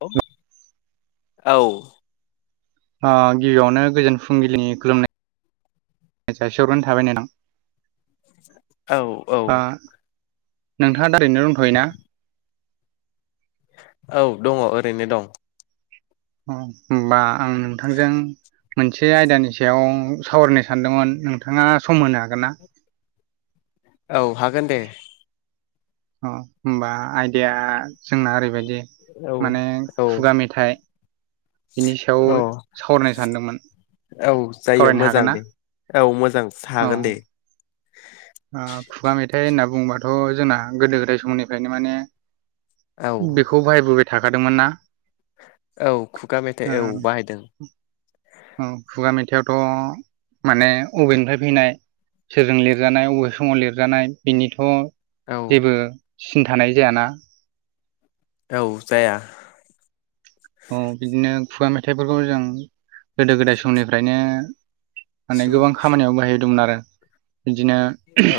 औ औ गिबियावनो गोजोन फुंबिलिनि खुलुमनाय जासि हरग्रोनाय थाबाय नोंथां। औ औ नोंथाङा दा ओरैनो दंथ'यो ना? औ दङ ओरैनो दं। अ होमबा आं नोंथांजों मोनसे आयदानि सायाव सावरायनो सानदोंमोन नोंथाङा सम होनो हागोन ना? औ हागोन दे। अ होनबा आइदाया जोंना ओरैबायदि औ माने औ खुगा मेथाइ बिनि सायाव औ सावरायनो सानदोंमोन औ जायो सावरायनो हागोन मोजां ना? दे औ मोजां औ थागोन दे ओ खुगा मेथाइ होनना बुंबाथ' जोंना गोदो गोदाय समनिफ्रायनो माने औ बेखौ बाहायबोबाय थाखादोंमोन ना? औ खुगा मेथाइ ओ औ बाहायदों। औ खुगा मेथाइआवथ' माने अबेनिफ्राय फैनाय सोरजों लिरजानाय अबे समाव लिरजानाय बेनिथ' औ जेबो सिन थानाय जायाना? औ जाया। औ बिदिनो खुगा मेथाइफोरखौ जों गोदो गोदाय समनिफ्रायनो माने सुबुं गोबां खामानियाव बाहायदोंमोन आरो बिदिनो औ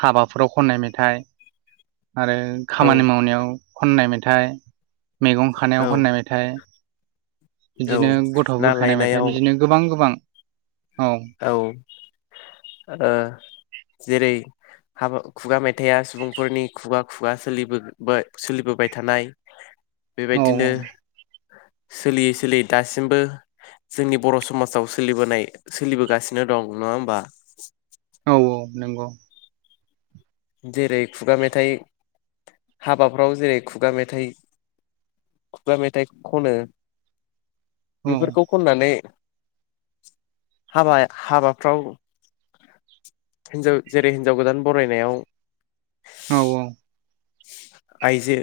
हाबाफोराव खननाय मेथाइ आरो औ खामानि मावनायाव खननाय मेथाइ मैगं खानायाव औ खननाय मेथाइ औ बिदिनो गथ' ना बुरखायनाय लायनायाव मेथाइ बिदिनो गोबां गोबां औ जेरै हाबा खुगा मेथाइया सुबुंफोरनि खुगा खुगा सोलिबो सोलिबोबाय थानाय औ बेबायदिनो सोलियै सोलियै दासिमबो जोंनि बर' समाजाव सोलिबोनाय सोलिबोगासिनो दं नङा होमबा? औ नंगौ। जेरै खुगा मेथाइ हाबाफ्राव जेरै खुगा मेथाइ खगा मेथाइ खनो औ बेफोरखौ खननानै हाबा हाबाफ्राव हिनजाव जेरै हिन्जाव गोदान बरायनायाव औ औ। आइजो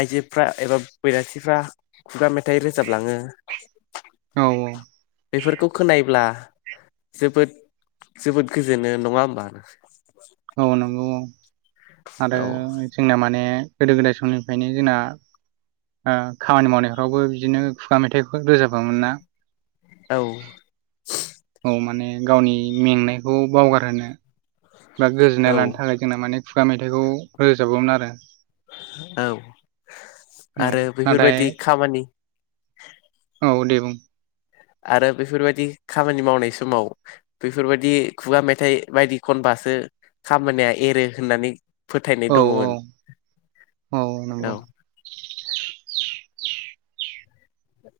आइजोफ्रा एबा बैरासिफ्रा खुगा मेथाइ रोजाबलाङो [unintelligible] बेफोरखौ खोनायोब्ला जोबोद जोबोद गोजोननाय नङा होमबा? औ नंगौ औ आरो औ जोंना माने गोदो गोदाय समनिफ्रायनो जोंना खामानि मावनायफ्रावबो बिदिनो खुगा मेथाइखौ रोजाबोमोन ना? औ औ माने गावनि मेंनायखौ बावगार होनो बा गोजोननाय औ लानो थाखाय जोंना माने खुगा मेथाइखौ रोजाबोमोन आरो। औ आरो औनाथाय बेफोरबायदि खामानि औ दे बुं? आरो बेफोरबायदि खामानि मावनाय समाव बेफोरबायाददि खुगा मेथाइ बायदि खनबास सो खामानिया एरो होननानै फोथायनाय औ औ दङमोन औ नंगौ औ। [unintelligible]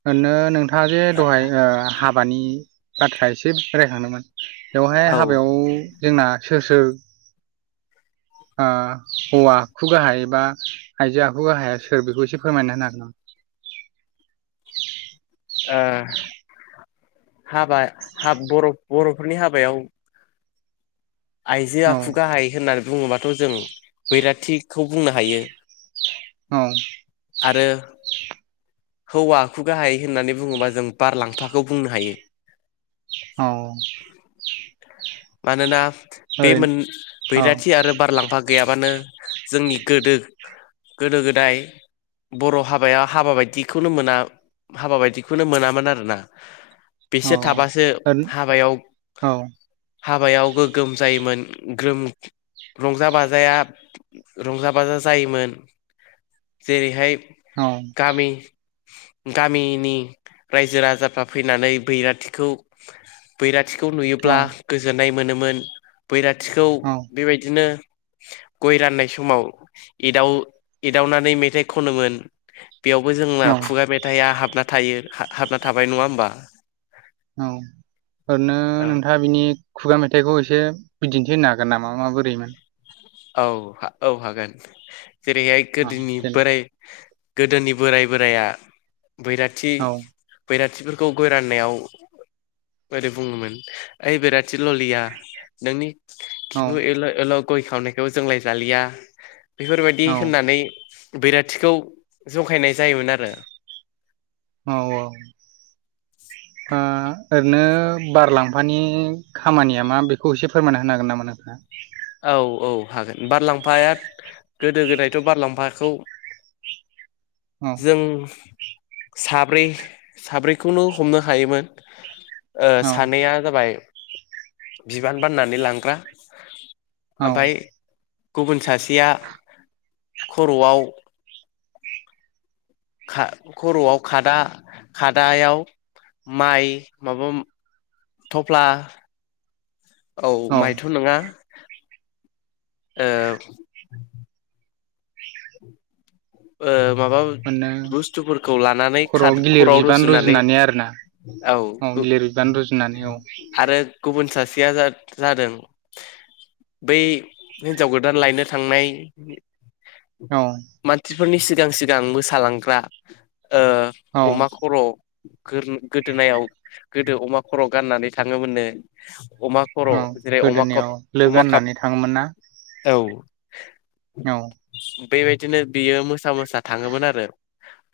ओरनो नोंथाङा जे दहाय हाबानि बाथ्रा एसे रायखांदोंमोन बेवहाय औ ओ हाबायाव जोंना सोर सोर? हौवा आखु गाहाय एबा आइजो आखु गाहाया सोर बेखौ एसे फोरमायना होनो हागोन आ? [unintelligible] हाबा बर बर'फोरनि हाबायाव आइजो हागोन नामा आखु गाहाय होननानै बुङोबाथ' जों बैराथिखौ बुंनो हायो औ। आरो हौवा आखु गाहाइ होननानै बुङोबा जों बारलांफाखौ बुंनो हायो। औ मानोना बे ओरैनो मोन बैराथि औ आरो बारलांफा गैयाबानो जोंनि गोदोग गोदो गोदाय बर' हाबाया हाबा बायदि खौनो मोना हाबा बायदिखौनो मोनामोन आरोना। बिसो थाबासो औ औ हाबायाव औ हाबायाव गोगोम जायोमोन ग्रोम रंजा बाजाया रंजा बाजा जायोमोन जेरैहाय औ गामि नि रायजो राजाफ्रा फैनानै बैराथिखौ बैराथ थिखौ औ नुयोब्ला गोजोननाय मोनोमोन बैराथिखौ औ बेबायदिनो गय राननाय समाव एदाव एदावनानै मेथाइ खनोमोन बेयावबो जोंना औ खुगाआ मेथाइया हाबना थायो हा हाबना थाबाय नङा होमबा औ ओरनो औ नोंथाङा बिनि खुगा मेथाइखौ एसे बिदिन्थि होनो हागोन नामा मा बोरैमोन औ हा औ हागोन जेरैहाय औ गोदोनि देलाय बोराय गोदोनि बोराइ बोराइया बैराथि औ बैरा थिफोरखौ गय राननायाव बोरै बुङोमोन ओइ बिराद थि ल'लिया नोंनि औ खिबु एल' एल' गय खावनाय औ जोंलाय जालिया बेफोरबायदि औ होननानै बैराथिखौ जंखायनाय जायोमोन आरो औ औ ओ ओरनो बारलाम फानि खामानिया मा बेखौ एसे फोरमायना होनो हागोन नामा नोंथाङा? औ औ हागोन बारलाम्फाया गोदो गोदायथ' बारलाम्फाखौ औ जों साब्रै साब्रैखौनो हमनो हायोमोन ओ औ सानैया जाबाय बिबान बाननानै लांग्रा औ ओमफाय गुबुन सासेया खर'आव [inaudible] खा खर'आव खादा खादा याव माइ माबाम थफ्ला औ माइथ' नोङा औ ओ माबाब ओरैनो बुस्थुफोरखौ लानानै खर'आव खाद गिलिर खर'वाव बिबान रुजुननानै रुजुनानै आरोना औ गु गिलिर बिबान रुजुनानै औ आरो गुबुन सास सेया जाद जादों बै हिन्जाव गोदान लायनो थांनाय औ फोरनि सिगां सिगां मोसालांग्रा औ ओ अमा खर' गोरन गोदोनायाव गोदो अमा खर' गाननानै थाङोमोननो अमा खर' औ जेरै अमा कप गोदोनायाव लो अमा काप गाननानै थाङोमोन ना औ औ बेबायदिनो बियो मोसा मोसा थाङोमोन आरो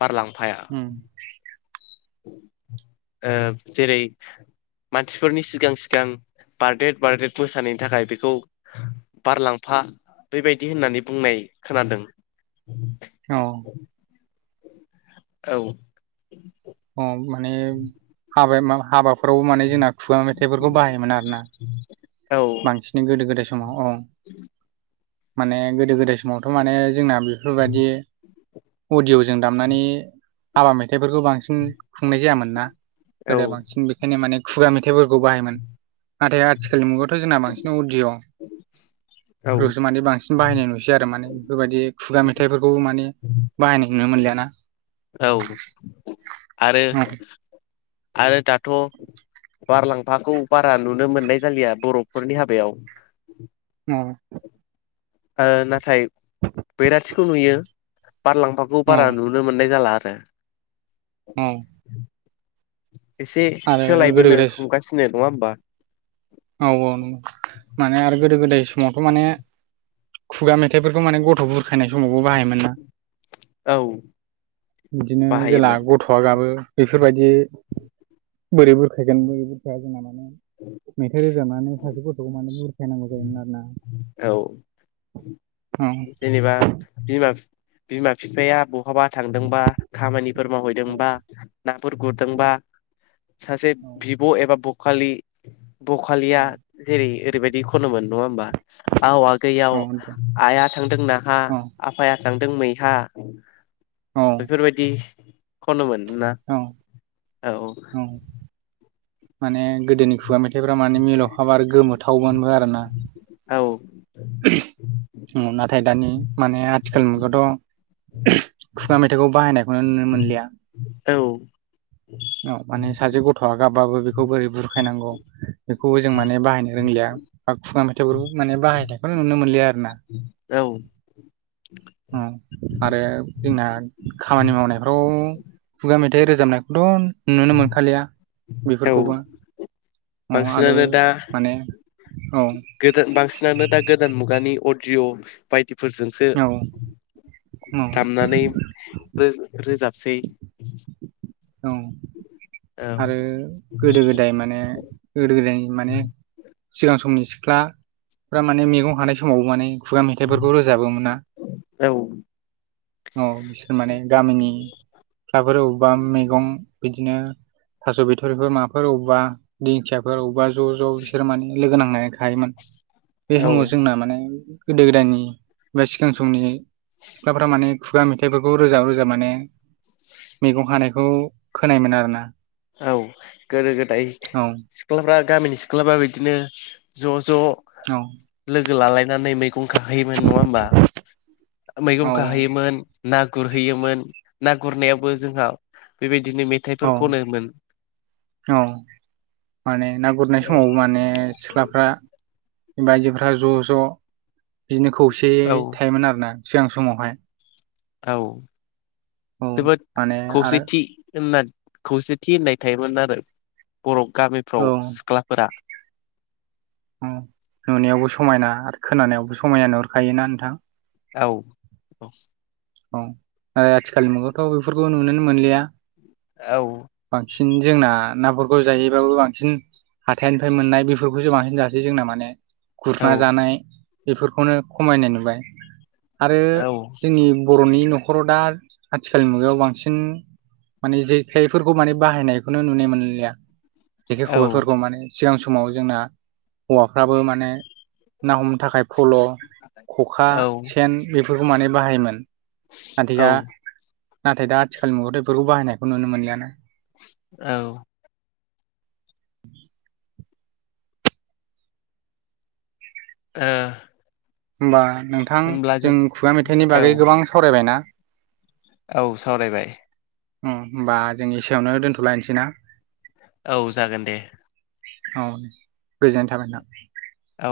बारलांफाया ओम ओब जेरै मानसिफोरनि सिगां सिगां बार्डेड बार्डेड मोसानायनि थाखाय बेखौ बारलांफा बेबायदि होननानै बुंनाय खोनादों औ औ अ माने हाबाया मा हाबा रावबो माने जोंना खुवा मेथाइफोरखौ बाहायोमोन आरो ना । औ बांसिनै गोदो गोदाय समाव औ माने गोदो गोदाय समावथ' माने जोंना बेफोरबायदि अदिय'जों दामनानै हाबा मे थाइफोरखौ बांसिन खुंनाय जायामोन ना औ गोदो बांसिन बेखायनो माने खुगा मेथाइफोरखौ बाहायोमोन नाथाय आथिखालनि मुगायावथ' जोंना बांसिन अदिअ' । माने बांसिन बाहायनाय नुसै आरो माने बेफोरबायदि खुगा मेथाइफोरखौबो माने बाहायनाय नुनो मोनलियाना । औ आरो औ आरो दाथ' बारलांफाखौ बारा नुनो मोननाय जालिया बर'फोरनि हाबायाव औ ओ नाथाय बैराथिखौ नुयो बारलांफाखौ औ बारा नुनो मोननाय जाला आरो । दा औ एसे आरो गोदो सोलायबोनो गोदाय हमगासिनो नङा होमबा? औ औ नंगौ माने आरो गोदो गोदाय समावथ' माने खुगा मेथाइफोरखौ माने गथ' बुरखायनाय समावबो बाहायोमोन ना । औ बिदिनो जेला बाहायोमोन गथ'आ गाबो बेफोरबायदि बोरै बुरखायगोन बोरै बुरखाया जोंना माने [inaudible] मेथाइ रोजाबनानै सासे गथ'खौ माने बुरखायनांगौ जायोमोन आरो ना । औ जेनेबा बिमा फिफाया ब हाबा थांदोंबा खामानिफोर औ मावहैदोंबा नाफोर गुरदोंबा औ सासे औ बिब' एबा ब खालि बखालिया औ जेरै ओरैबायदि खनोमोन नङा होमबा । आव आगै आव औ औ दे आइया थांदों नाहा औ आफाया थांदों मैहा औ बेफोरबायदि खनोमोन । ना औ औ माने गोदोनि खुगा मेथाइ फोरा माने मिलौखाब आरो गोमोथावमोनबो आरो ना । औ नाथाय दानि माने आथिखाल मुगायावाथ' खुगा मेथाइखौ बाहायनायखौनो नुनो मोनलिया । औ औ माने सासे गथ'आ गाबबाबो बेखौ बोरै बुरखायनांगौ बेखौबो जों माने बाहायनो रोंलिया बा खुगा मेथाइफोर माने बाहायनायखौनो नुनो मोनलि आरो ना । औ आरो जोंना खामानि मावनायफ्राव खुगा मेथाइ रोजाबनायखौथ' नुनो मोनखालिया औ बेफोरखौबो औ आरो बांसिनानो दा माने औ गोदान बांसिनानो दा गोदान मुगानि अडिअ बायदि फोरजोंसो औ औ दामनानै रोजाब सेै औ आरो गोदो गोदाय माने गोदो गोदायनि माने सिगां समनि सिख्लाफ्रा माने मैगं खानाय समाव माने खुगा मेथाइफोरखौ रोजाबो मोन ना औ औ । बिसोर माने गामिनि सिख्लाफोर अबेबा मैगं बिदिनो थास' बिथ'रिफोर माफोर बबेबा दिंखियाफोर अबेबा ज' ज' बिसोर माने लोगो नां ना खायोमोन बे समाव औ जोंना माने गोदो गोदायनि बा सिगां समनि सिख्लाफोरा माने खुगा मेथाइफोरखौ रोजाब रोजाब माने मैगं खानायखौ खोनायोन आरोना । औ गोदो गोदाय सिख्लाफ्रा गामिनि सिख्लाफ्रा बिदिनो ज' ज' औ लोगो लालायनानै मै मैगं खाहैयोमोन नङा होमबा मैगं औ खाहैयोमोन ना गुरहैयोमोन ना गुरनायावबो जोंहा बेबायदिनो मेथाइफोर औ खनो औ [unintelligible] माने ना गुरनाय समाव माने सिख्लाफ्रा बायजोफ्रा ज' ज' बिदिनो खौसेयै औ थायोमोन आरो ना सिगां समावहाय औ औ जोबोद माने आरो खौसेथि होननानै खौसेथि होननाय थायोमोन आरो बर' गामिफ्राव सिख्लाफोरा ओम नुनायावबो समायना आरो खोनानायावबो समायना नुहुरखायोना नोंथां औ औ औ आथिखालनि मुगायावथ' बेफोरखौ नुनोनो मोनलिया औ बांसिन जोंना नाफोरखौ जायोबाबो बांसिन हाथाइनिफ्राय मोननाय बेफोरखौसो बांसिन जासै जोंना माने औ गुरना जानाय बेफोरखौनो खमायनाय नुबाय आरो औ जोंनि बर'नि न'खराव दा आथिखालनि मुगायाव बांसिन माने जेखायफोरखौ माने बाहायनायखौनो नुनो मोनलिया जेखाय औ खबायफोरखौ माने सिगां समाव जोंना हौवाफ्राबो माने ना हमनो थाखाय फल' खखा औ औ सेन बेफोरखौ माने बाहायोमोन नाथाय दा नाथाय दा आथिखाल मुगायावथ' बेफोरखौ बाहायनायखौ नुनो मोनलियाना औ [inaudible] ओ होमबा नोंथां जों खुगा मेथाइनि औ बागै गोबां सावरायबायना औ सावरायबाय। ओम होमबा जों इसेयावनो दोनथ'लायनोसै ना। औ जागोन दे । औ गोजोननाय थाबाय नोंथां। औ